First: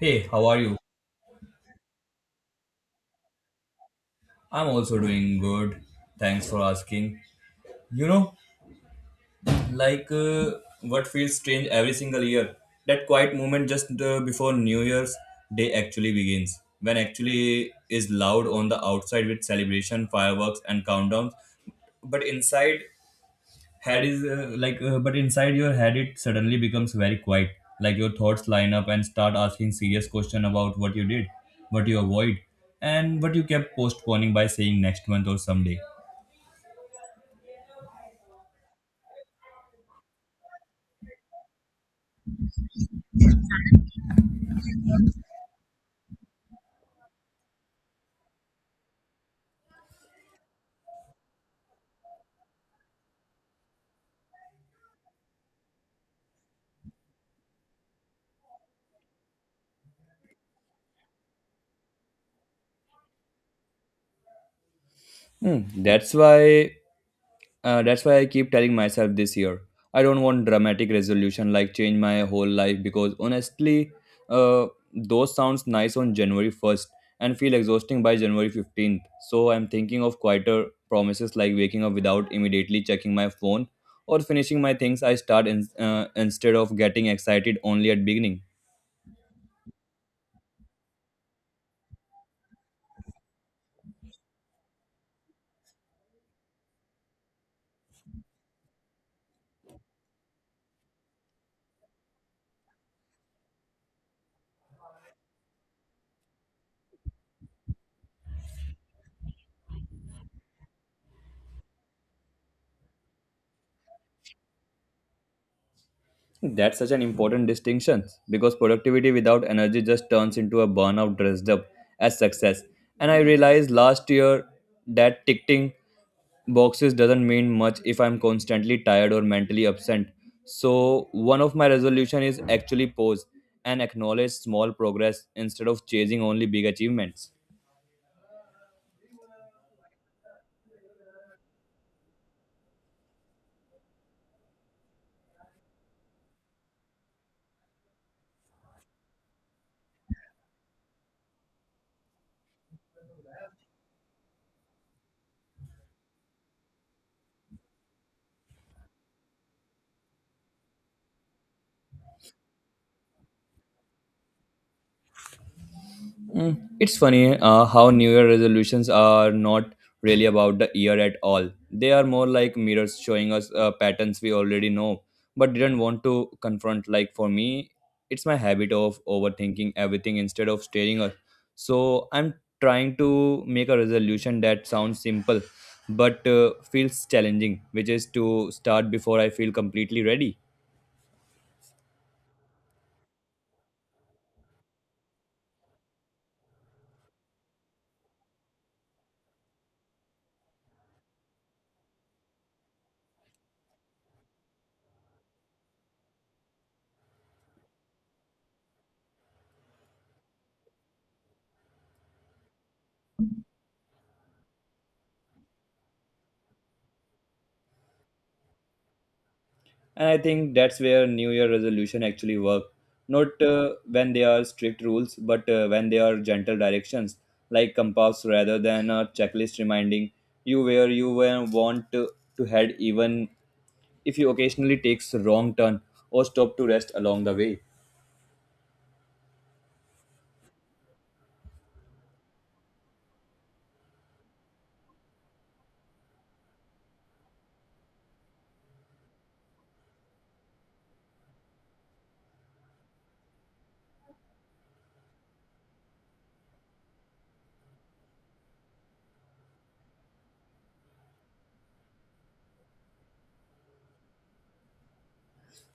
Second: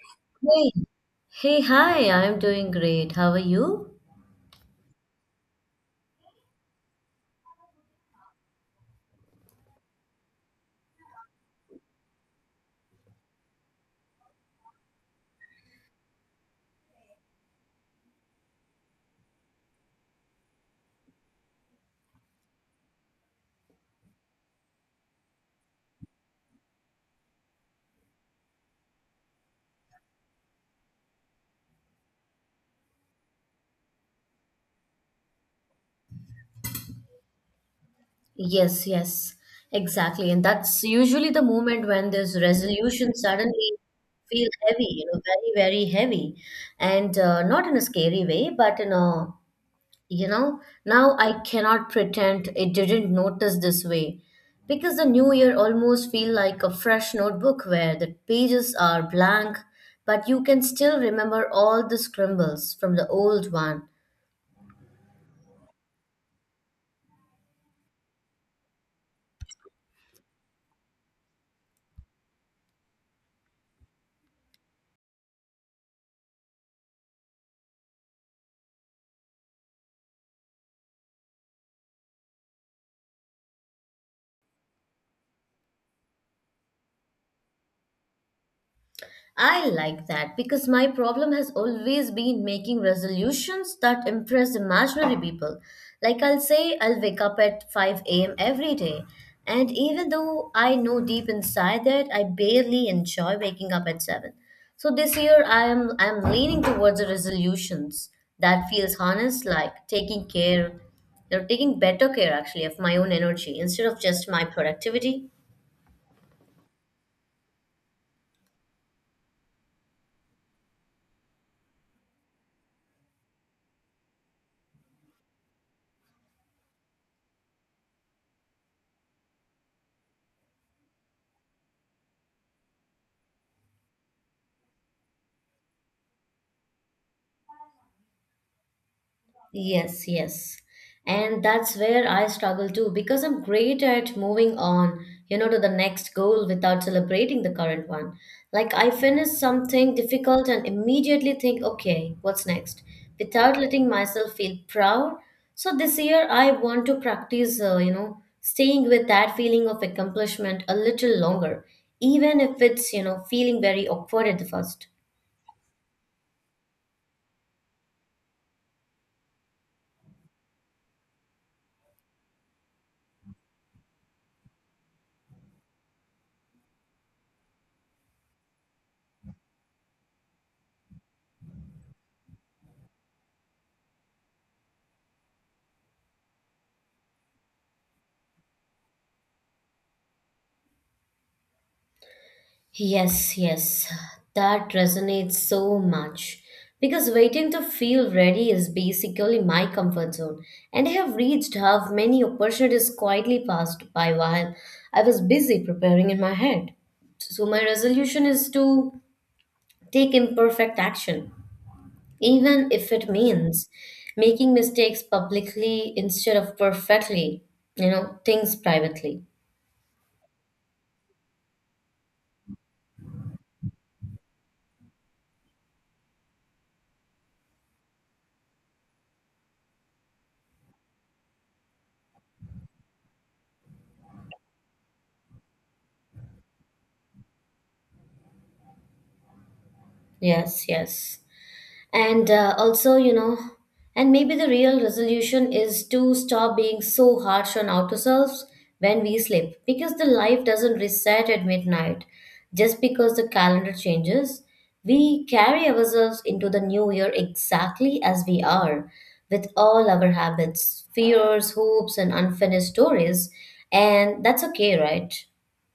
Hey, how are Hey, you? Hi, I'm doing great. How are you? I'm also doing good. Thanks for asking. You know, like uh, what feels strange every single year? That quiet moment just before New Year's Day actually begins, when actually is loud on the outside with celebration, fireworks, and countdowns, but inside head is, but inside your head it suddenly becomes very quiet, like your thoughts line up and start asking serious question about what you did, what you avoid, and what you kept postponing by saying next month or someday. Yes, yes, exactly. And that's usually the moment when this resolution suddenly feel heavy, you know, very, very heavy. And not in a scary way, but in a, you know, now I cannot pretend it didn't notice this way. Because the new year almost feel like a fresh notebook where the pages are blank, but you can still remember all the scribbles from the old one. Hmm, that's why that's why I keep telling myself this year. I don't want dramatic resolution like change my whole life because honestly, uh, those sounds nice on January 1st and feel exhausting by January 15th. So I'm thinking of quieter promises like waking up without immediately checking my phone or finishing my things I start in, instead of getting excited only at beginning. I like that because my problem has always been making resolutions that impress imaginary people. Like I'll say I'll wake up at 5 a.m. every day. And even though I know deep inside that I barely enjoy waking up at 7. So this year I'm leaning towards the resolutions that feels honest like taking care, you know, taking better care actually of my own energy instead of just my productivity. That's such an important distinction because productivity without energy just turns into a burnout dressed up as success. And I realized last year that ticking boxes doesn't mean much if I'm constantly tired or mentally absent. So one of my resolution is actually pause and acknowledge small progress instead of chasing only big achievements. Yes, yes. And that's where I struggle too because I'm great at moving on, you know, to the next goal without celebrating the current one. Like I finish something difficult and immediately think, okay, what's next? Without letting myself feel proud. So this year I want to practice, you know, staying with that feeling of accomplishment a little longer, even if it's, you know, feeling very awkward at the first. Mm, it's funny how New Year resolutions are not really about the year at all. They are more like mirrors showing us patterns we already know but didn't want to confront. Like for me, it's my habit of overthinking everything instead of staring us. So I'm trying to make a resolution that sounds simple but feels challenging, which is to start before I feel completely ready. Yes, yes, that resonates so much. Because waiting to feel ready is basically my comfort zone, and I have reached half many opportunities quietly passed by while I was busy preparing in my head. So, my resolution is to take imperfect action, even if it means making mistakes publicly instead of perfectly, you know, things privately. And I think that's where new year resolution actually work, not when they are strict rules but when they are gentle directions, like compass rather than a checklist reminding you where you want to head even if you occasionally takes wrong turn or stop to rest along the way. Yes, yes. And also you know, and maybe the real resolution is to stop being so harsh on ourselves when we sleep, because the life doesn't reset at midnight just because the calendar changes. We carry ourselves into the new year exactly as we are, with all our habits, fears, hopes, and unfinished stories. And that's okay, right?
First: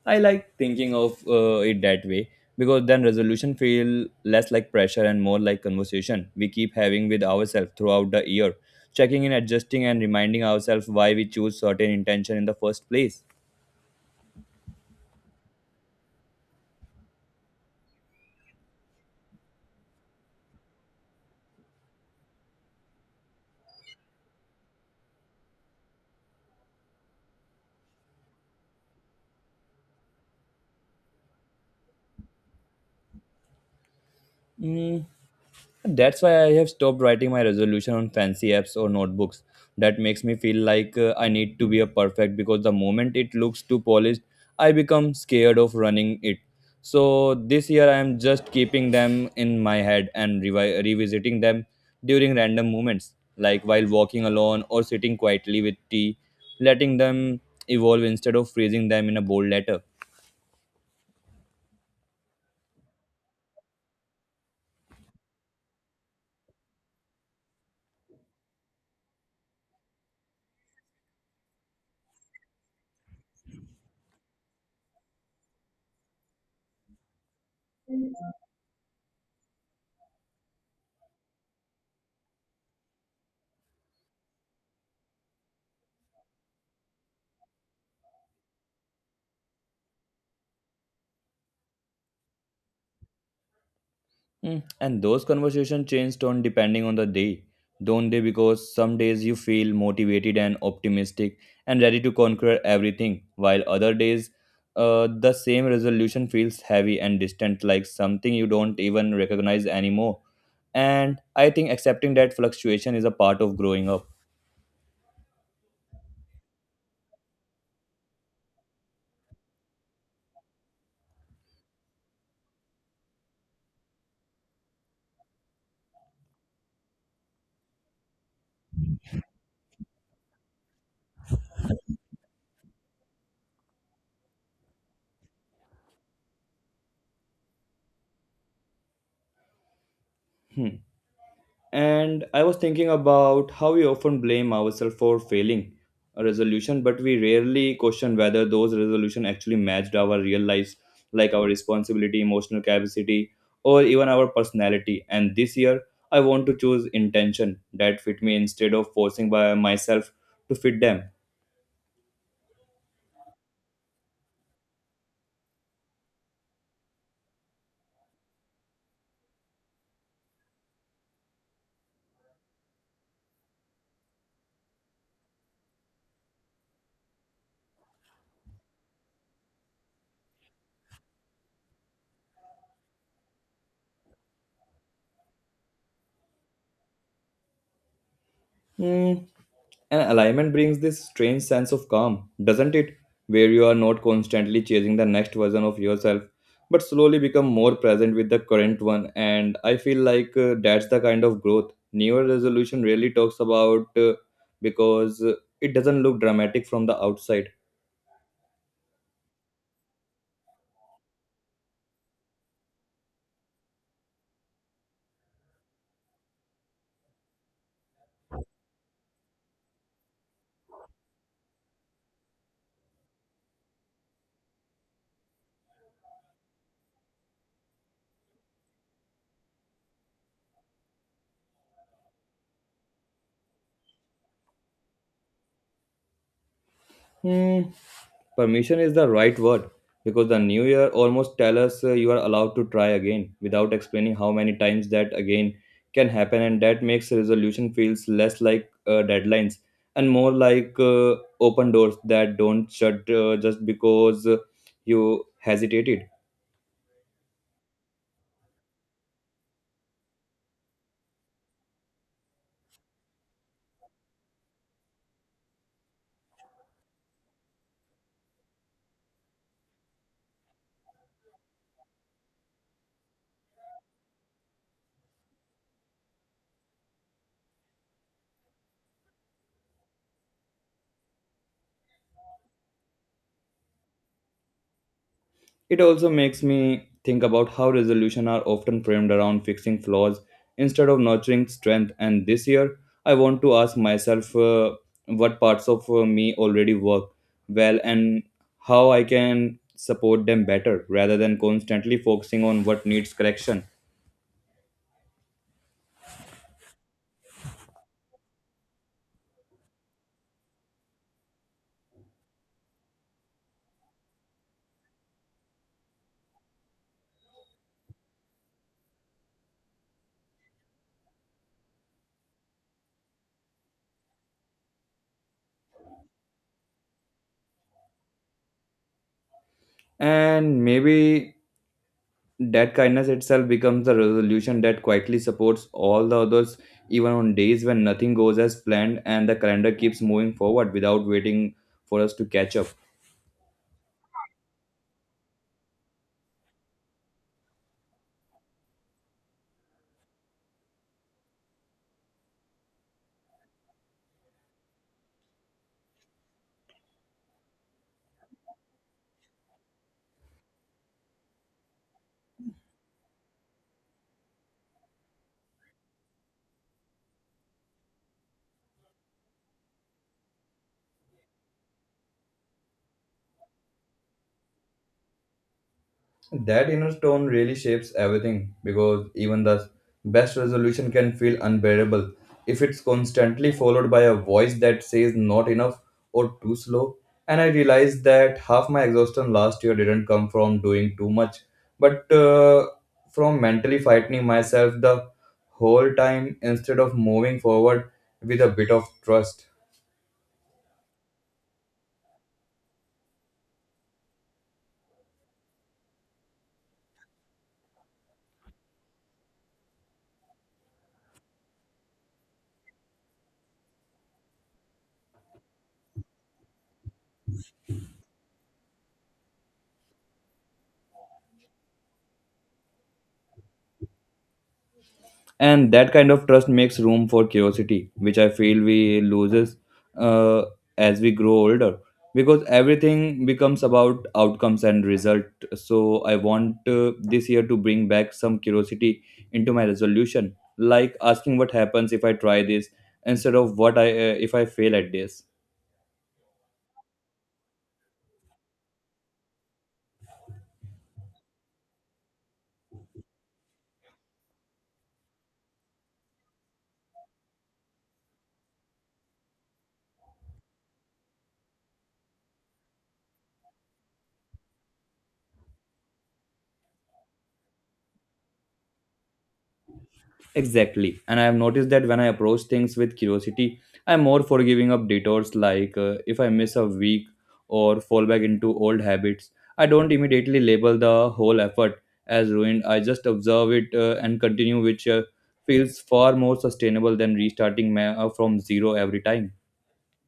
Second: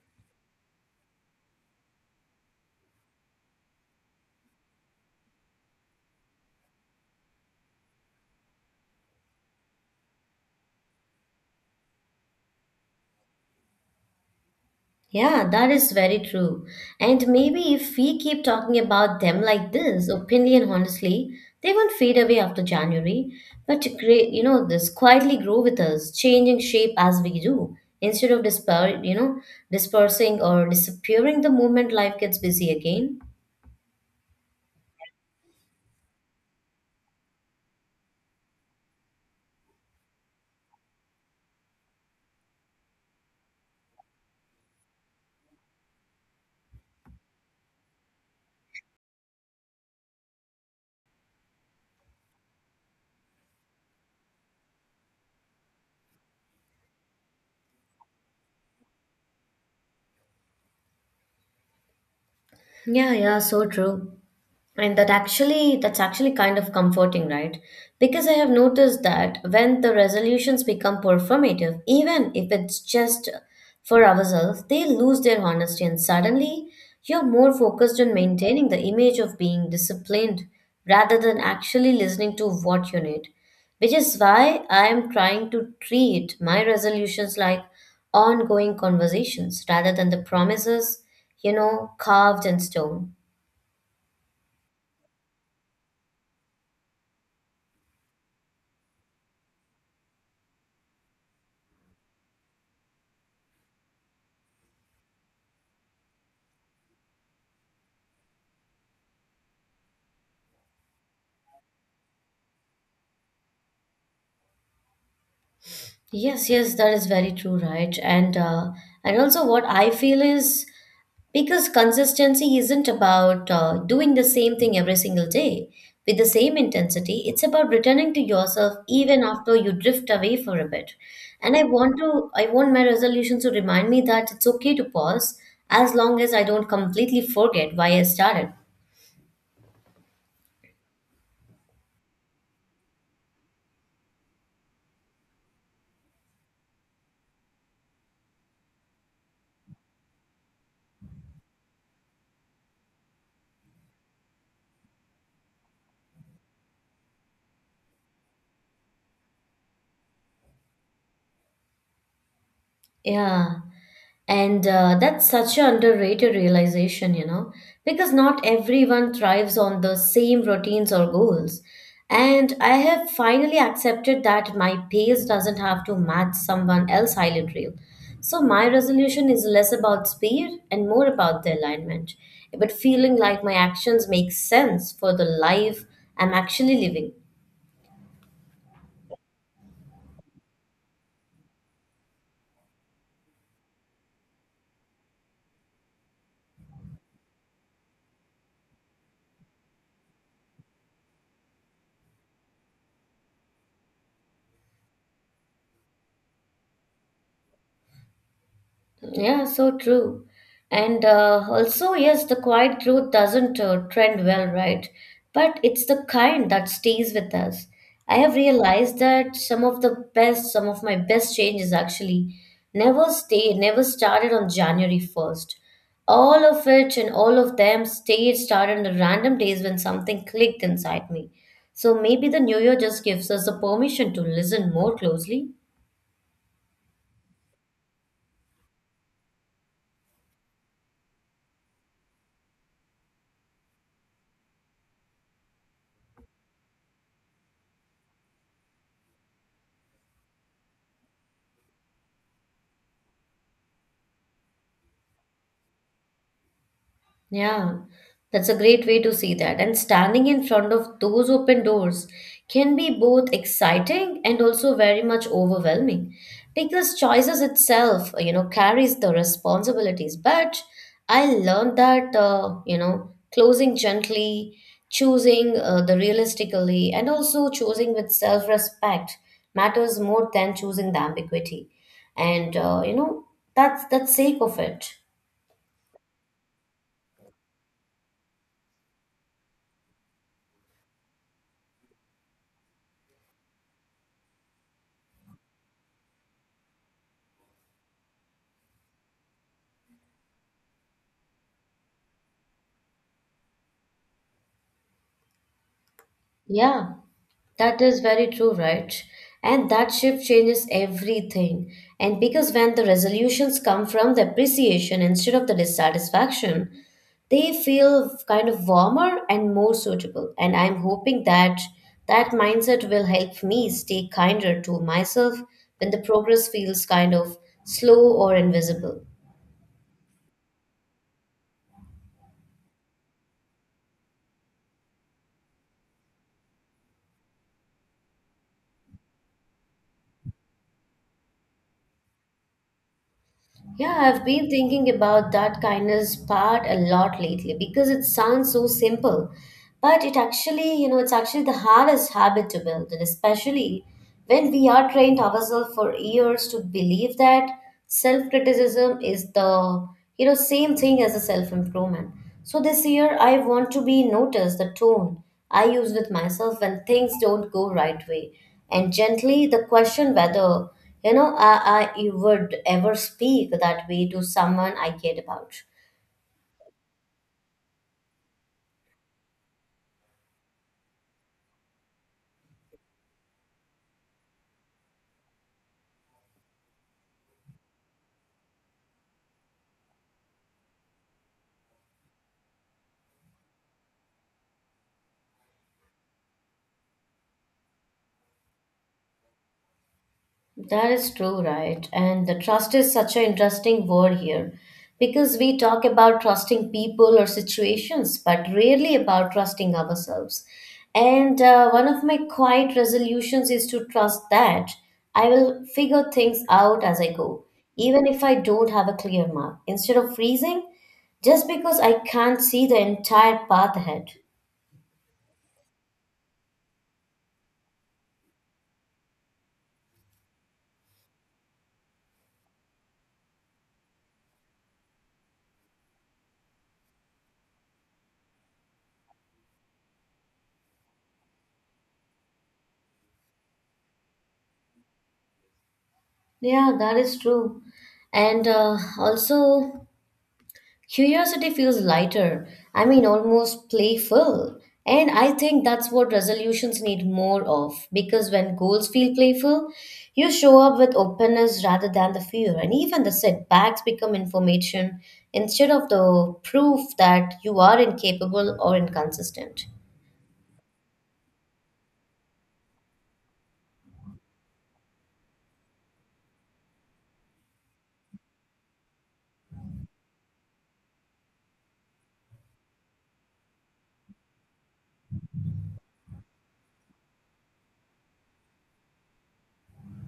I like thinking of it that way because then resolution feel less like pressure and more like conversation we keep having with ourselves throughout the year, checking in, adjusting, and reminding ourselves why we choose certain intention in the first place. Yeah, that is very true. And maybe if we keep talking about them like this, openly and honestly, they won't fade away after January, but to create, you know, this quietly grow with us, changing shape as we do, instead of you know, dispersing or disappearing the moment life gets busy again. Mm, that's why I have stopped writing my resolution on fancy apps or notebooks. That makes me feel like I need to be a perfect because the moment it looks too polished, I become scared of running it. So this year I am just keeping them in my head and revisiting them during random moments, like while walking alone or sitting quietly with tea, letting them evolve instead of freezing them in a bold letter. Yeah, yeah, so true. That's actually kind of comforting, right? Because I have noticed that when the resolutions become performative, even if it's just for ourselves, they lose their honesty, and suddenly you're more focused on maintaining the image of being disciplined rather than actually listening to what you need. Which is why I am trying to treat my resolutions like ongoing conversations rather than the promises, you know, carved in stone. Mm. And those conversation change tone depending on the day, don't they? Because some days you feel motivated and optimistic and ready to conquer everything, while other days the same resolution feels heavy and distant, like something you don't even recognize anymore. And I think accepting that fluctuation is a part of growing up. Yes, yes, that is very true, right? And also what I feel is, because consistency isn't about doing the same thing every single day with the same intensity. It's about returning to yourself even after you drift away for a bit. And I want my resolutions to remind me that it's okay to pause as long as I don't completely forget why I started. And I was thinking about how we often blame ourselves for failing a resolution, but we rarely question whether those resolutions actually matched our real lives, like our responsibility, emotional capacity, or even our personality. And this year, I want to choose intention that fit me instead of forcing by myself to fit them. Yeah. And that's such an underrated realization, you know, because not everyone thrives on the same routines or goals. And I have finally accepted that my pace doesn't have to match someone else's highlight reel. So my resolution is less about speed and more about the alignment, but feeling like my actions make sense for the life I'm actually living. Hmm, and alignment brings this strange sense of calm, doesn't it? Where you are not constantly chasing the next version of yourself, but slowly become more present with the current one. And I feel like that's the kind of growth newer resolution really talks about, because it doesn't look dramatic from the outside. Yeah, so true. And also, yes, the quiet growth doesn't trend well, right? But it's the kind that stays with us. I have realized that some of my best changes actually never started on January 1st. All of them started on the random days when something clicked inside me. So maybe the new year just gives us the permission to listen more closely. Hmm, permission is the right word because the new year almost tell us you are allowed to try again without explaining how many times that again can happen, and that makes resolution feels less like deadlines and more like open doors that don't shut just because you hesitated. Yeah, that's a great way to see that. And standing in front of those open doors can be both exciting and also very much overwhelming, because choices itself, you know, carries the responsibilities. But I learned that, you know, closing gently, choosing the realistically, and also choosing with self-respect matters more than choosing the ambiguity. And, you know, that's sake of it. It also makes me think about how resolutions are often framed around fixing flaws instead of nurturing strength. And this year, I want to ask myself, what parts of me already work well and how I can support them better rather than constantly focusing on what needs correction. Yeah. That is very true, right? And that shift changes everything. And because when the resolutions come from the appreciation instead of the dissatisfaction, they feel kind of warmer and more suitable. And I'm hoping that that mindset will help me stay kinder to myself when the progress feels kind of slow or invisible. And maybe that kindness itself becomes a resolution that quietly supports all the others, even on days when nothing goes as planned and the calendar keeps moving forward without waiting for us to catch up. Yeah, I've been thinking about that kindness part a lot lately because it sounds so simple, but it actually, you know, it's actually the hardest habit to build, and especially when we are trained ourselves for years to believe that self-criticism is the, you know, same thing as a self-improvement. So this year I want to be noticed the tone I use with myself when things don't go right way, and gently the question whether you know, I would ever speak that way to someone I cared about. That inner tone really shapes everything because even the best resolution can feel unbearable if it's constantly followed by a voice that says not enough or too slow. And I realized that half my exhaustion last year didn't come from doing too much, but from mentally fighting myself the whole time instead of moving forward with a bit of trust. That is true, right? And the trust is such an interesting word here because we talk about trusting people or situations, but rarely about trusting ourselves. And one of my quiet resolutions is to trust that I will figure things out as I go, even if I don't have a clear map. Instead of freezing, just because I can't see the entire path ahead. And that kind of trust makes room for curiosity, which I feel we loses uh, as we grow older, because everything becomes about outcomes and result. So I want this year to bring back some curiosity into my resolution, like asking what happens if I try this instead of what I if I fail at this. Yeah, that is true. And also, curiosity feels lighter. I mean, almost playful. And I think that's what resolutions need more of, because when goals feel playful, you show up with openness rather than the fear. And even the setbacks become information instead of the proof that you are incapable or inconsistent. Exactly. And I have noticed that when I approach things with curiosity, I'm more forgiving of detours like if I miss a week or fall back into old habits. I don't immediately label the whole effort as ruined. I just observe it and continue, which feels far more sustainable than restarting from zero every time.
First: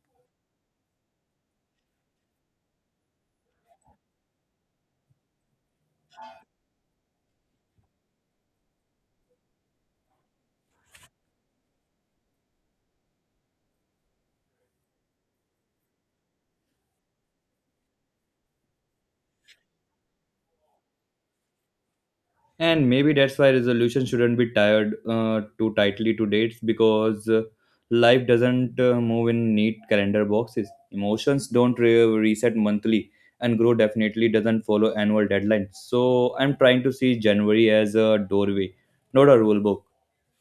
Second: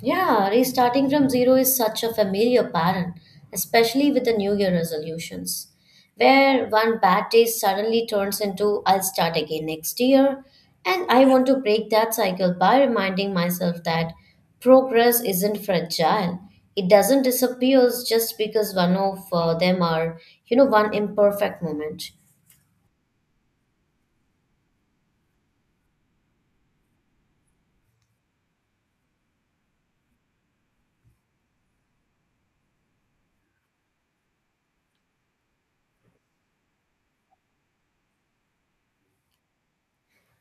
Yeah, restarting from zero is such a familiar pattern, especially with the New Year resolutions, where one bad day suddenly turns into I'll start again next year. And I want to break that cycle by reminding myself that progress isn't fragile. It doesn't disappear just because one of them are, you know, one imperfect moment. And maybe that's why resolution shouldn't be tied too tightly to dates, because life doesn't move in neat calendar boxes, emotions don't reset monthly, and grow definitely doesn't follow annual deadlines. So I'm trying to see january as a doorway, not a rule book.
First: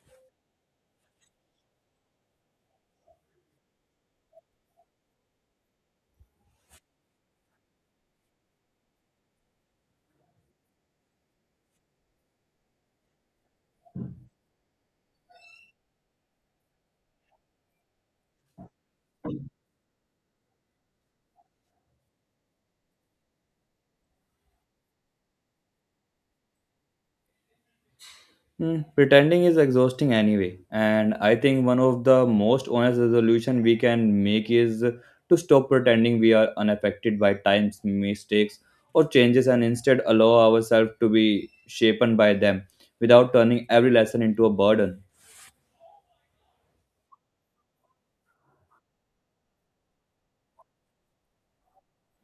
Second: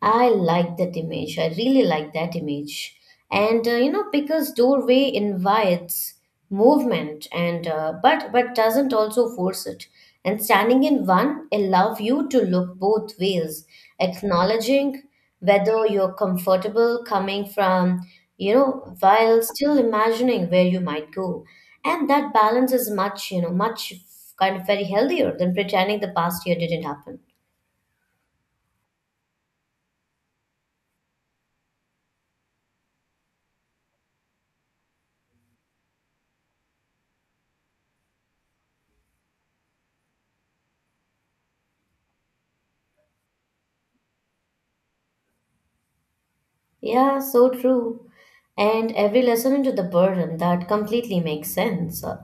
I like that image. I really like that image. And you know, because doorway invites movement and but doesn't also force it. And standing in one allow you to look both ways, acknowledging whether you're comfortable coming from, you know, while still imagining where you might go. And that balance is much, you know, much kind of very healthier than pretending the past year didn't happen. Hmm, pretending is exhausting anyway, and I think one of the most honest resolution we can make is to stop pretending we are unaffected by times, mistakes, or changes, and instead allow ourselves to be shapen by them without turning every lesson into a burden. Yeah, so true. And every lesson into the burden that completely makes sense.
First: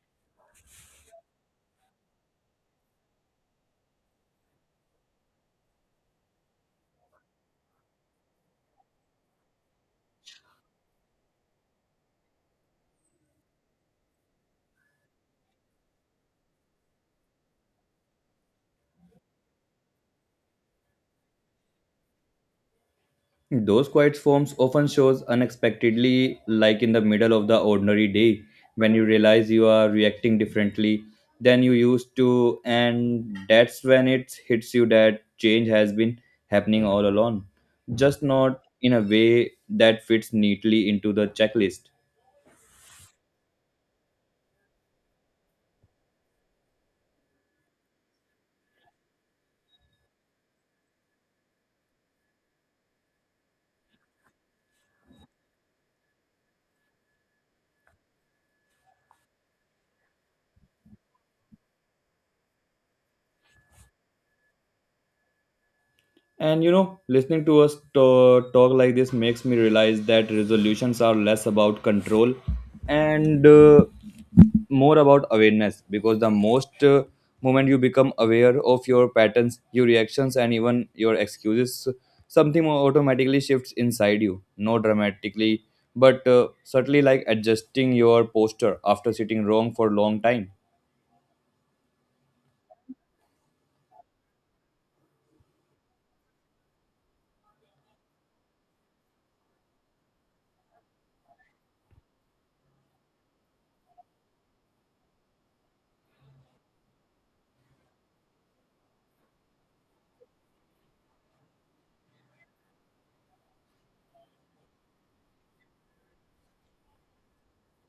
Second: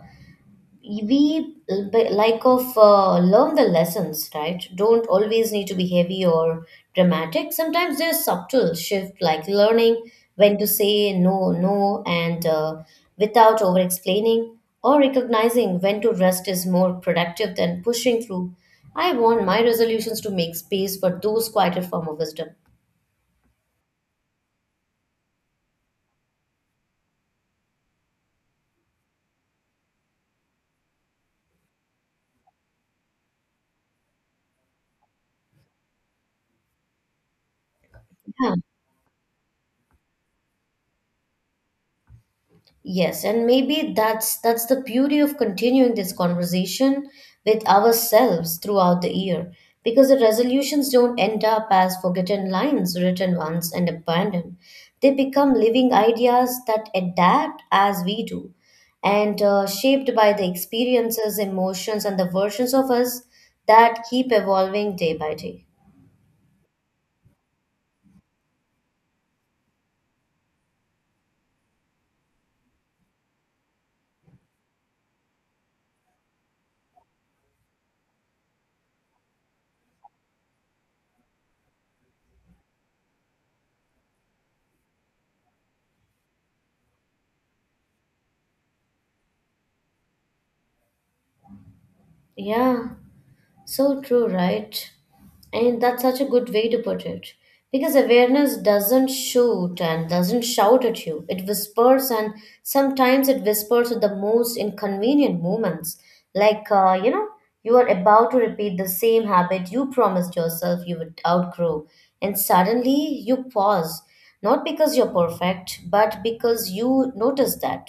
We l- b- like of learn the lessons, right? Don't always need to be heavy or dramatic. Sometimes there's subtle shift, like learning when to say no, no, and without over explaining, or recognizing when to rest is more productive than pushing through. I want my resolutions to make space for those quieter form of wisdom. Those quiet forms often shows unexpectedly, like in the middle of the ordinary day, when you realize you are reacting differently than you used to, and that's when it hits you that change has been happening all along, just Yeah. not in a way that fits neatly into the checklist. Yes, and maybe that's the beauty of continuing this conversation with ourselves throughout the year, because the resolutions don't end up as forgotten lines written once and abandoned. They become living ideas that adapt as we do, and shaped by the experiences, emotions, and the versions of us that keep evolving day by day. And you know, listening to us talk like this makes me realize that resolutions are less about control and more about awareness, because the most moment you become aware of your patterns, your reactions, and even your excuses, something automatically shifts inside you. No dramatically, but certainly like adjusting your posture after sitting wrong for a long time. Yeah. So true, right? And that's such a good way to put it. Because awareness doesn't shoot and doesn't shout at you. It whispers, and sometimes it whispers at the most inconvenient moments. Like, you know, you are about to repeat the same habit you promised yourself you would outgrow. And suddenly you pause, not because you're perfect, but because you notice that.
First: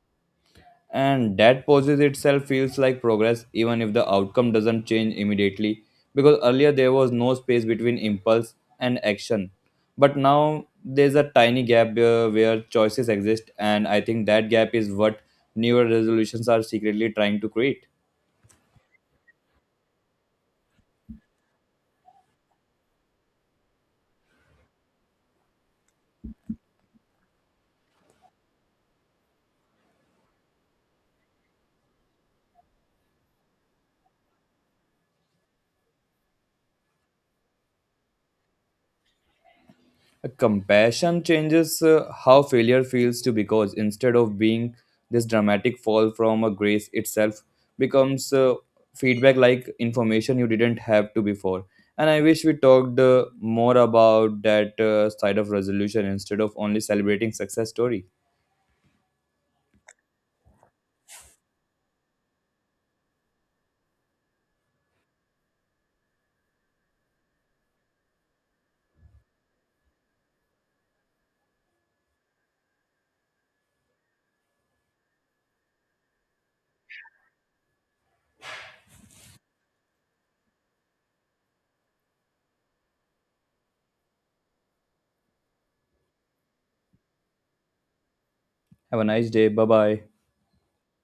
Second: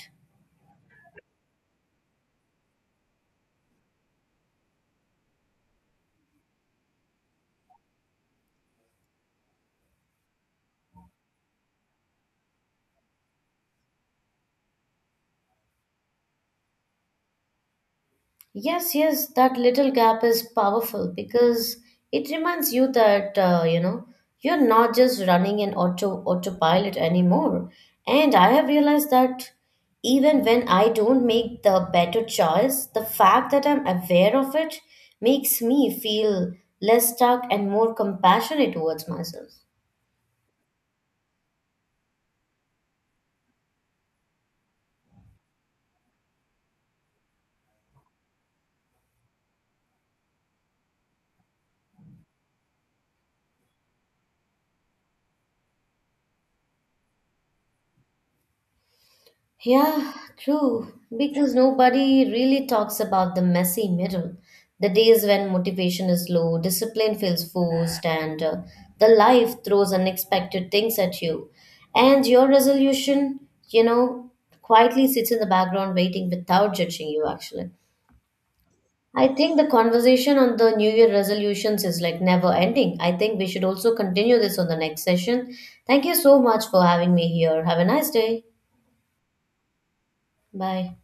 And that poses itself feels like progress even if the outcome doesn't change immediately, because earlier there was no space between impulse and action, but now there's a tiny gap where choices exist, and I think that gap is what newer resolutions are secretly trying to create. Yes, yes, that little gap is powerful because it reminds you that, you know, you're not just running an auto autopilot anymore. And I have realized that even when I don't make the better choice, the fact that I'm aware of it makes me feel less stuck and more compassionate towards myself. Compassion changes how failure feels to, because instead of being this dramatic fall from a grace itself becomes feedback, like information you didn't have to before. And I wish we talked more about that side of resolution instead of only celebrating success story. Yeah, true. Because nobody really talks about the messy middle. The days when motivation is low, discipline feels forced, and the life throws unexpected things at you. And your resolution, you know, quietly sits in the background waiting without judging you, actually. I think the conversation on the New Year resolutions is like never ending. I think we should also continue this on the next session. Thank you so much for having me here. Have a nice day. Have a nice day. Bye bye. Bye.